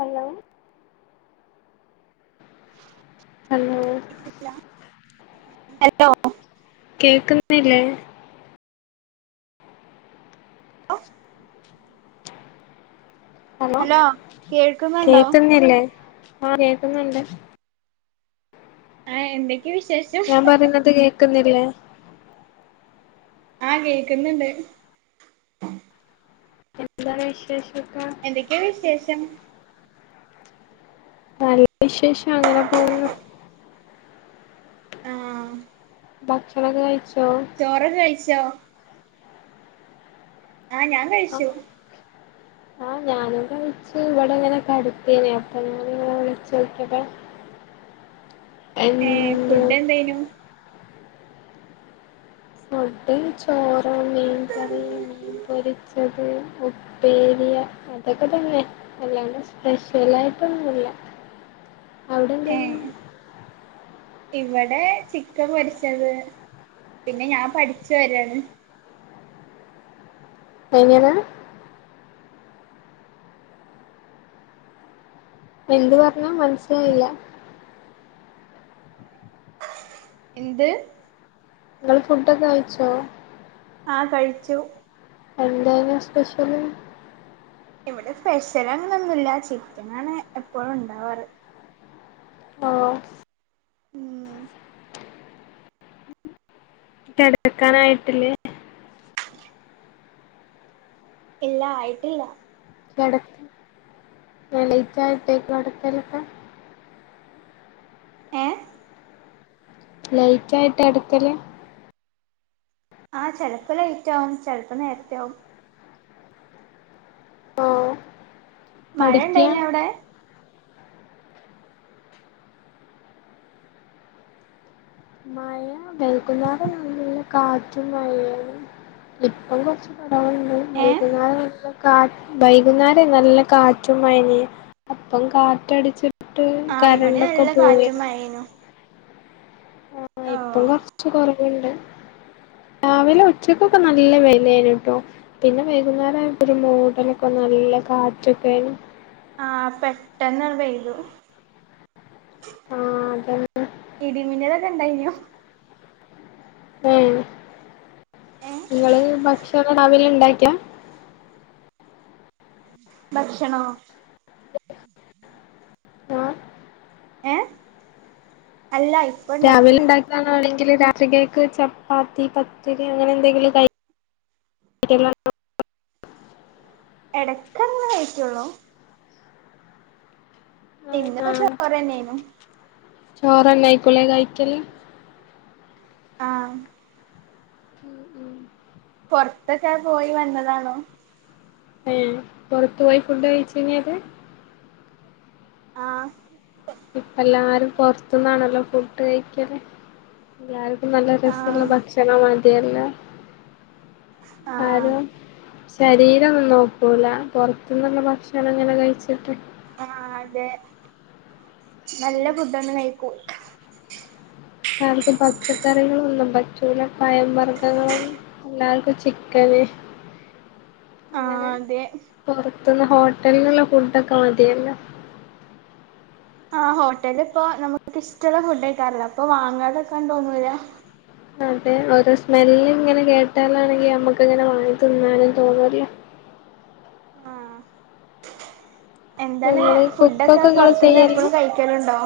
Hello hello hello കേൾക്കുന്നില്ലേ [inaudible] hello കേൾക്കുന്നുണ്ടോ കേക്കുന്നില്ലേ ആ കേക്കുന്നുണ്ട് ആഹ് ഇണ്ട് ഞാൻ പറയുന്നത് കേക്കുന്നില്ലേ ആഹ് കേക്കുന്നുണ്ട് എന്താണ് വിശേ ഷൊക്കെ എന്തൊക്കെ വിശേഷം നല്ല വിശേഷം അങ്ങനെ പോകുന്നു ആഹ് ഭക്ഷണൊക്കെ കഴിച്ചോ ചോറൊക്കെ കഴിച്ചോ ആഹ് ഞാൻ കഴിച്ചു [inaudible] ആഹ് ഞാനും കഴ്ച്ചു ഇവിടെ ഇങ്ങനെ കടക്കേനി അപ്പൊ ഞാനിങ്ങനെ വിളിച്ചോകിയതാ [inaudible] ഏഹ് ഫുഡ് എന്തെയ്നു ഫുഡ് ചോറ് മീൻകറി മീൻ പൊരിച്ചത് ഉ പ്പേരി അതൊക്കെ തന്നെ അല്ലാണ്ട് സ്പെഷ്യൽ ആയിട്ടൊന്നുല്ല അവിടെ എന്തെയ്നു ഏഹ് ഇവിടെ ചിക്കൻ പൊരിച്ചത് പിന്നെ ഞാൻ പഠിച്ചു വരാണ് എങ്ങനെ എന്ത് പറഞ്ഞാ മനസ്സിലായില്ല എന്ത് ഇങ്ങള് ഫുഡ്‌ ഒക്കെ കയ്ച്ചോ ആഹ് കഴിച്ചു എന്തായ്ന്നു സ്പെഷ്യൽ ഇവിടെ സ്പെഷ്യൽ അങ്ങനൊന്നുമില്ല ചിക്കനാണ് എപ്പോഴും ഉണ്ടാവാറ് ഓഹ് ഉം കിടക്കാനായിട്ടില്ലേ ഇല്ല ആയിട്ടില്ല കിടക്കൽ ലേറ്റ് ആയിട്ടെ കിടക്കൽ ഒക്കെ ഏഹ് ലൈറ്റ് ആയിട്ട് കിടക്കല് ആഹ് ചെലപ്പോ ലൈറ്റ് ആവും ചെലപ്പോ നേരത്തെ ആവും ആഹ് മഴ ഉണ്ടായിനൊ അവിടെ മഴ വൈകുന്നേരം നല്ല കാറ്റും മഴയെയ്നി ഇപ്പം കുറച്ച് കുറെവുണ്ട് ഏ വൈകുന്നേരം ആവുമ്പോ കാ വൈകുന്നേരം നല്ല കാറ്റും മഴഎയ്നി അപ്പം കാറ്റടിച്ചി ട്ട് ആഹ് ഇവിടെ കറണ്ടൊക്കെ നല്ല കാറ്റും പോയിണ് മഴേനു ആഹ് ഇപ്പം കൊറച്ച് കുറവുണ്ട് രാവിലെ ഉച്ചക്കൊക്കെ നല്ല വെയിൽ എയ്നിട്ടോ പിന്നെ വൈകുന്നേരം ആയപ്പോ ഒരു മൂടലൊക്കെ നല്ല കാറ്റൊക്കെ ആയ്നു ആഹ് പെട്ടന്ന് പെയ്തു ആഹ് അതെന്നെ ഇടിമിന്നലൊക്കെ ഇണ്ടായ്നൊ ഉം ഏ ഇങ്ങള് ഭക്ഷണം രാവിലെ ഇണ്ടാക്കിയാ ഭക്ഷണോ ആഹ് ഏഹ് അല്ല ഇണ്ടാക്കി രാവിലെ ഉണ്ടാക്കിയതാണോ അല്ലെങ്കിൽ രാത്രികക്ക് ചപ്പാത്തി പത്തിരി അങ്ങനെ എന്തെങ്കിലും കൈ ബാക്കി എല്ലാവർക്കും എടക്കെന്ന് കഴിക്കെള്ളൂ ആഹ് ഇന്നിപ്പോ ആഹ് ചോറന്നേനു ചോറ്ന്നെ ആയിക്കുലേ കഴിക്കല് ആഹ് ഉം ഉം പുറെത്തൊക്കെ പോയി വന്നതാണോ ഏഹ് പുറത്തു പോയി ഫുഡ് കഴിച്ചിനെത് ആഹ് ഇപ്പം എല്ലാരും പുറത്തന്നാണല്ലോ ഫുഡ് കഴിക്കല് എല്ലാരും നല്ല രസള്ള ആഹ് ഭക്ഷണം മതിെയല്ലേ ആഹ് ആരും ശരീരം ഒന്നും നോക്കുല പുറത്തുന്നുള്ള ഭക്ഷണം അങ്ങനെ കഴിച്ചിട്ട് ആഹ് അതെ നല്ല ഫുഡ് ഒന്ന് കഴിക്കൂ അവർക്ക് പച്ചക്കറികള് ഒന്നും പറ്റൂല പയം വർഗങ്ങളും എല്ലാർക്കും ചിക്കന് ആഹ് അങ്ങനെ അതെ പുറത്തുന്ന് ഹോട്ടലിന് ഉള്ള ഫുഡ് ഒക്കെ മതിയല്ലോ ആഹ് ഹോട്ടല് ഇപ്പോ നമ്മുക്ക് ഇഷ്ടമുള്ള ഫുഡ് കയിക്കാറില്ലോ അപ്പൊ വാങ്ങാതെക്കാൻ തോന്നൂലാ അതെ ഓരോ സ്മല്ല് ഇങ്ങനെ കേട്ടാലാണെങ്കി ഞമ്മക്ക് ഇങ്ങനെ വാങ്ങി തിന്നാലും തോന്നൂല്ലെ ആഹ് എന്താണ് നിങ്ങള് ഫുഡൊക്കെ കുക്കൊക്കെ ഇങ്ങള് പൊറത്തുന്ന് ചെയ്യലാ എപ്പോഴും കഴിക്കലുണ്ടോ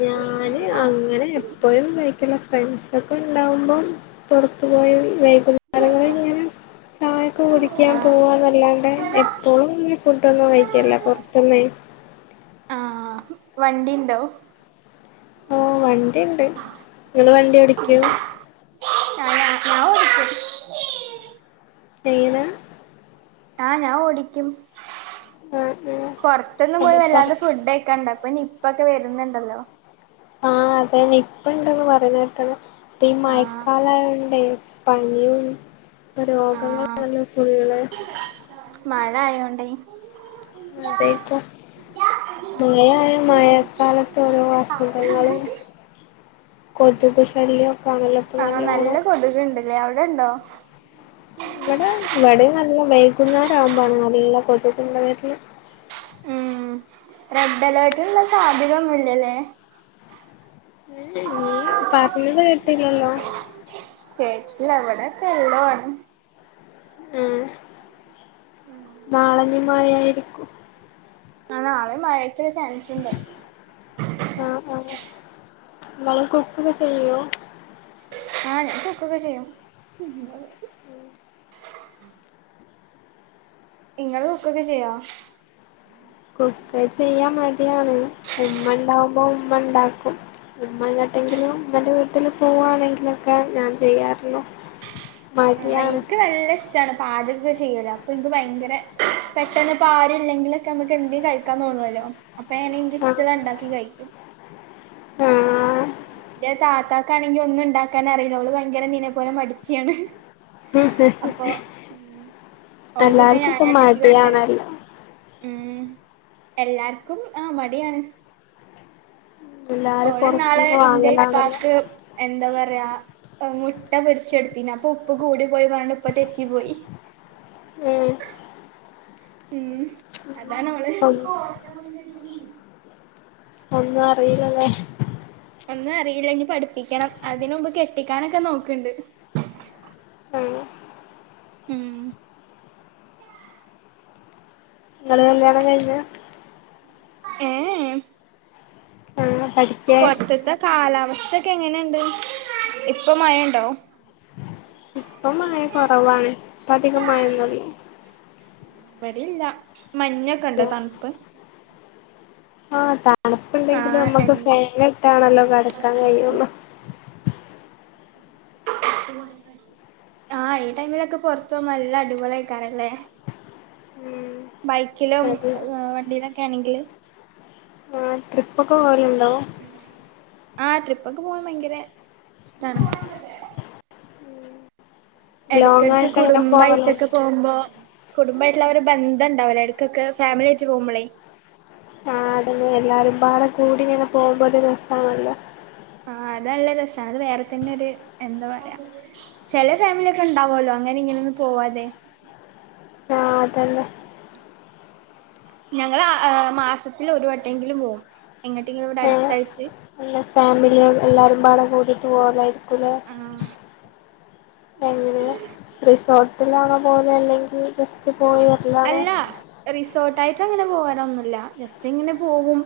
ഞാന് അങ്ങനെ എപ്പോഴും കഴിക്കല് ഫ്രണ്ട്സ്‌ ഒക്കെ ഉണ്ടാവുമ്പോം പൊറത്തു പോയി വൈകുന്നേരങ്ങിൽ ഇങ്ങനെ ചായക്ക് കുടിക്കാൻ ആഹ് പോകുക അല്ലാണ്ടെ എപ്പോഴും ഇങ്ങെ ഫുഡൊന്നും കഴിക്കില്ല പുറത്തുന്നെ ആ വണ്ടി ഉണ്ടോ ഓ വണ്ടിയിണ്ട് നിങ്ങള് വണ്ടി ഓടിക്കുവോ ആ ഞാൻ ഓടിക്കും ഏത് [unintelligible] ഞാൻ ആ ഓടിക്കും ആഹ് ആഹ് പൊറത്തൊന്നും പോയി അപ്പൊ പൊറ വല്ലാതെ ഫുഡ് കഴിക്കണ്ട അപ്പൊ ഇപ്പ നിപ്പ വരുന്നുണ്ടല്ലോ ആഹാ അത് തന്നെ ഇപ്പ ഇണ്ടന്ന് പറയുന്ന കേട്ടാല്ലോ അപ്പൊ ഈ ആഹ് മയക്കാലയോണ്ടേ പനിയും ഇപ്പൊ രോഗങ്ങളും ആഹ് ആണല്ലോ ഫുള്ള്- മഴ ആയോണ്ടേ അതായിക്കാം മഴയായ മഴക്കാലത്ത് ഓരോ അസുഖങ്ങളും- കൊതുക് ശല്യയൊക്കെ ആണല്ലോ ഇപ്പൊ നല്ലപോലെ കൊതുക് ഇണ്ട് അല്ലെ അവിടെ ഉണ്ടോ ഇവിടെ ഇവിടെയും നല്ല വൈകുന്നേരം ആവുമ്പഴാണ് നല്ല കൊതുകും വരുന്നത് ഉം റെഡ് അലേർട്ടുള്ള സാധ്യത ഒന്നും ഇല്ല അല്ലേ നീ പറഞ്ഞത് കെട്ടില്ലല്ലോ കേട്ടില്ല ഇവിടെക്കെ വെള്ളം ആണ് ആ നാളെ ഇഞ്ഞി മഴയായിരിക്കും ആ നാളെ മഴക്ക്‌ ഒരു ചാൻസ് ഒണ്ട് ആഹ് ആഹ് നിങ്ങള് കുക്കൊക്കെ ചെയ്യോ ആഹ് ഞാൻ കുക്ക് ഒക്കെ ചെയ്യും നിങ്ങള് കുക്ക് ഒക്കെ ചെയ്യുവോ കുക്ക് ചെയ്യാൻ മടിയാണ് ഉമ്മ ഉണ്ടാവുമ്പോ ഉമ്മ ഉണ്ടാക്കും ഉമ്മ എങ്ങോട്ടെങ്കിലും ഉമ്മന്റെ വീട്ടില് പോവാണെങ്കിലൊക്കെ ഞാൻ ചെയ്യാറുള്ളൂ ആ എനിക്ക് നല്ല ഇഷ്ട്ടവാണ് ച്ചാണ് പാചകം ചെയ്യുലെ അപ്പൊ ഇനിക്ക് ഭയങ്കര പെട്ടെന്ന് ഇപ്പോ ആരും ഇല്ലെങ്കിലൊക്കെ നമുക്ക് എന്തെ കഴി - നിക്കാൻ തോന്നുവല്ലോ അപ്പൊ എനിക്ക് ആഹ് ഇഷ്ട്ടം ഉള്ളത് ഉണ്ടാക്കി കഴിക്കും ആഹാ എന്റെ താത്താക്കാണെങ്കി ഒന്നും ഉണ്ടാക്കാൻ അറിയില്ല അവള് ഭയങ്കര നിന്നെ പോലെ മടിച്ചിയാണ് അപ്പൊ ഉം ഓൾക്കൊക്കെ എല്ലാരിക്കും ഞാനാ ഇപ്പം ഇണ്ടാക്കി കൊടുക്കല് മടിയണല്ലോ ഉം എല്ലാർക്കും ആഹ് മടിയാണ് എല്ലാരും ഓള് ഇന്നാള് പൊറത്തുന്ന് ഇൻ്റെ വാങ്ങലാണല്ലോ ഇത്താക്ക് - എന്താ പറയാ മുട്ട പൊരിച്ചെടുത്തിനപ്പൊ ഉപ്പ് കൂടി പോയി പറഞ്ഞണ്ട് ഉപ്പ തെറ്റി പോയി ഉം ഉം അതാണ് അവള് ഒ - ഒന്നും അറിയിലല്ലേ ഒന്നും അറിയില്ലങ്കി പഠിപ്പിക്കണം അതിനുമുമ്പ് കെട്ടിക്കാനൊക്കെ നോക്കണ്ട് ആഹ് ഉം നിങ്ങള് കല്ലിയാണം കയിഞ്ഞതാ ഏഹെ ആഹ് പഠി പൊറത്ത്ത്തെ കാലാവസ്ഥക്കെ എങ്ങനെണ്ട് ഇപ്പൊ മയണ്ടോ ഇപ്പൊ മയ കൊറവാണ് ഇപ്പ അധികം മഴൊന്നുല്ല ഇബടില്ല മഞ്ഞൊക്കെണ്ടോ തണുപ്പ് ആഹ് തണുപ്പുണ്ടെങ്കിലും ആഹ് നമ്മക്ക് എന്തോ ഫേനിട്ടാണല്ലോ കെടക്കാൻ കയ്യുള്ളൂ അഹ് ഈ ടൈമിലൊക്കെ പൊറത്തു പോമ്പോ നല്ല അടിപൊളി ആയ്ക്കാരല്ലേ ഉം ബൈക്കിലും അതെ വണ്ടിയിലൊക്കെ ആണെങ്കില് ആഹ് ട്രിപ്പൊക്കെ പോവലുണ്ടോ ആഹ് ട്രിപ്പൊക്കെ പോവാൻ ഭയങ്കര ഇഷ്ടാണ് ലോങ് എടയ്ക്കടക്ക് ആയിട്ട് അങ്ങനെ പോവല് കുടുംബായ്ട്ടൊക്കെ പോവുമ്പോ കുടുംബമായിട്ടുള്ള ആ ഒരു ബന്ധണ്ടാവൂലേ എടക്കൊക്കെ ഫാമിലി ആയിട്ട് പോവുമ്പളേ ആടീ എല്ലാരും പാടെ കൂടിങ്ങനെ പോവുമ്പോ ഒരു രസാണല്ലോ ആഹ് അത് നല്ല രസാ അത് വേറെതന്നൊരു എന്താ പറയാ ചെല ഫാമിലി യൊക്കെ ഉണ്ടാവല്ലോ അങ്ങനീം ഇങ്ങനീം ഒന്നും പോവാതെ ആഹ് തന്നെ ഞങ്ങള് ഏഹ് മാസത്തിലൊരു വട്ടങ്കിലും പോവും എങ്ങട്ടെങ്കിലും ഇവിടെ അടുത്തായിട്ട് എല്ലാ ഫാമിലി എല്ലാരുംപാടെ കൂടിട്ട് പോവലായിരിക്കൂലേ ആഹ് എങ്ങനെയാ റിസോർട്ടിലാണോ പോവല് അല്ലെങ്കി ജസ്റ്റ് പോയി വരലാണോ അല്ല റിസോർട്ടായിറ്റങ്ങനെ പോവലൊന്നുല്ല ജസ്റ്റ് ഇങ്ങനെ പോവും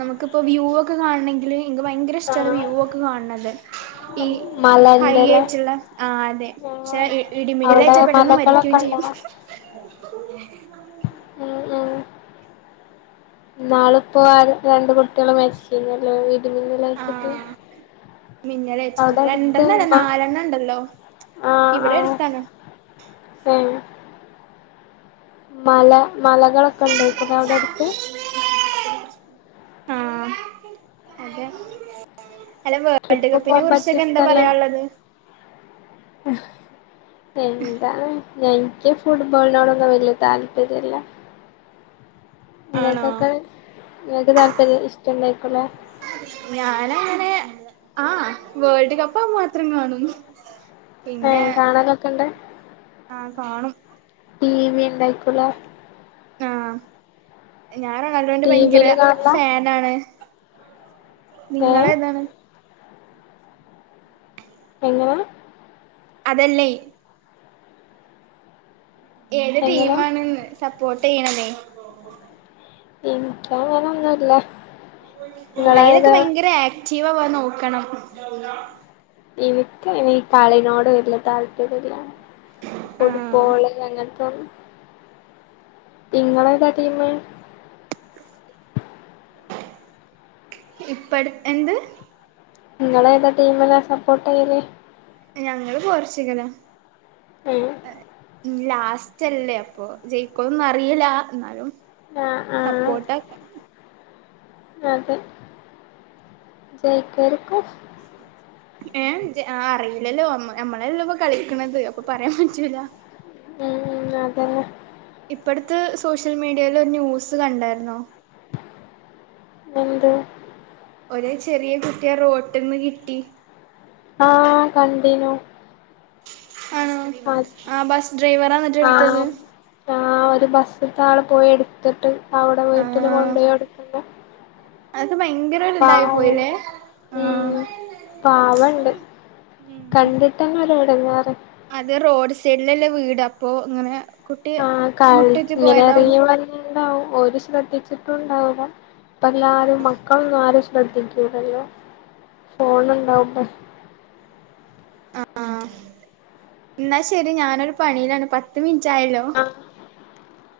നമുക്കിപ്പ വ്യൂ ഒക്കെ കാണണെങ്കില് എനിക്ക് ഭയങ്കര ഇഷ്ടാണ് ആഹ് വ്യൂ ഒക്കെ കാണ് ണത് ഈ ഹൈ മലന്റെല്ലേ ആയിറ്റ്ള്ള ആഹ് അതെ പക്ഷേ ആഹ് അവിടെ ഇടിമിന്നലേറ്റാ പെട്ടന്ന് മരിക്കും മലകളൊക്കെ ഉണ്ടോ ചെയ്യും ഉം ഉം ഇന്നാള്പ്പോ രണ്ടുകുട്ടി കടള് മരിച്ചിലല്ലേ ഇടി മിന്നലേറ്റിട്ട് മിന്നലേറ്റിറ്റ് രണ്ടെണ്ണല്ല മ നാലെണ്ണം ഇണ്ടല്ലോ ഇവടെ അടുത്താണ് ഉം മല മലകളൊക്കെ ഉണ്ടേക്കുല്ലേ അവടെ അടുത്ത് ആഹ് അതെ അല്ല വേൾഡ് ട്രിപ്പ് കപ്പിനെ പോകാൻ പറ്റിയ കുറിച്ചൊക്കെ എന്താ സ്ഥലാണ് പറയാള്ളത് എന്താണ് എനിക്ക് ഫുട്ബോളിനോടൊന്നും വല്യ താല്പര്യല്ല ആണോ നിങ്ങക്കൊക്കെ നിങ്ങക്ക് താല്പര്യ ഇഷ്ടണ്ടായിരിക്കുല്ലേ ഞാനങ്ങനെ ആഹ് വേൾഡ് കപ്പാ മാത്രം കാണും പിന്നെ ഏഹ് കാണലൊക്കെണ്ട് ആഹ് കാണും ടി വി ഇണ്ടായിക്കുലേ ആഹ് ഞാൻ റൊണാൾഡോൻ്റെ ടി ഭയങ്കര വിയില് കാണലാ ഫാനാണ് ഏ നിങ്ങളേതാണ് എങ്ങനെ അതല്ലയ് ഏത് എങ്ങനെ ടീം ആണ് ന്ന് സപ്പോർട്ട് ചെയ്യണതെയ് എനിക്ക് അങ്ങനെ ഒന്നുല്ല അയിനൊക്കെ ഭയങ്കര ആക്റ്റീവാവാൻ നോക്കണം എനിക്ക് ഇനി കളിനോട് വല്ല്യ താല്പര്യല്ല ആഹ് ഫുട്ബോള് അങ്ങൻത്തെ ഇങ്ങളെ ഏതാ ടീമ്? ഇപ്പ അട് എന്ത് ഇങ്ങളേതാ ടീമിലാ സപ്പോർട്ട് ചെയ്യല് ഞങ്ങള് പോർച്ചുഗലാ ഏ ഏഹ് ലാസ്റ്റ് അല്ലേ അപ്പൊ ജയിക്കോന്നും അറിയില്ല എന്നാലും ആ ആ സപ്പോർട്ടാക്ക അതെ ജയിക്കായിരിക്കും ഏഹ് ജെ അറിയില്ലല്ലോ നമ്മളെല്ലല്ലോ ഇപ്പൊ കളിക്ക്ണത് അപ്പൊ പറയാൻ പറ്റൂല്ലാ ഉം അതെന്നെ ഇപ്പട്ത്ത് സോഷ്യൽ മീഡിയ ൽ ഒരു ന്യൂസ് കണ്ടായിരുന്നോ എന്ത് ഒരേ ചെറിയ കുട്ടിയേ റോട്ട്ന്ന് കിട്ടി ആഹ് കണ്ടീനു ആണോ ആഹ് ബസ് ഡ്രൈവറാ എന്നിട്ട് ആഹ് ഇട്ത്തത് ആഹ് ഒരു ബസ്സ്ത്തെ ആള് പോയി എടുത്തിട്ട് അവിടെ വീട്ടില് കൊണ്ടുപോയി കൊടുക്കുന്നേ അത് ഭയങ്കര ഒരു ഇതായി പോയില്ലേ പാവണ്ട് ആ ഉം പാവണ്ട് ഉം കണ്ടിട്ടന്നെ ഒരു എടങ്ങേറ് അത് റോഡ് സൈഡിലല്ലേ വീട് അപ്പൊ ഇങ്ങനെ കുട്ടി ആഹ് കളി മുട്ടിറ്റ് ഇങ്ങനെ പോയതാവും എറങ്ങിവന്നതാ ഇണ്ടാവും ഓര് ശ്രദ്ധിച്ചിട്ടും ഉണ്ടാവൂല്ല ഇപ്പ എല്ലാരും മക്ക [unintelligible] ആരും ശ്രദ്ധിക്കൂലല്ലോ ഫോണുണ്ടാവുമ്പൊ ആഹ് എന്നാ ശരി ഞാനൊരു പണിയിലാണ് പത്ത് മിനിറ്റ് ആയല്ലോ ആഹ്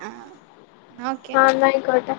ആഹ് ന്നാ ഓകെ ആഹ് എന്നാ ആയിക്കോട്ടെ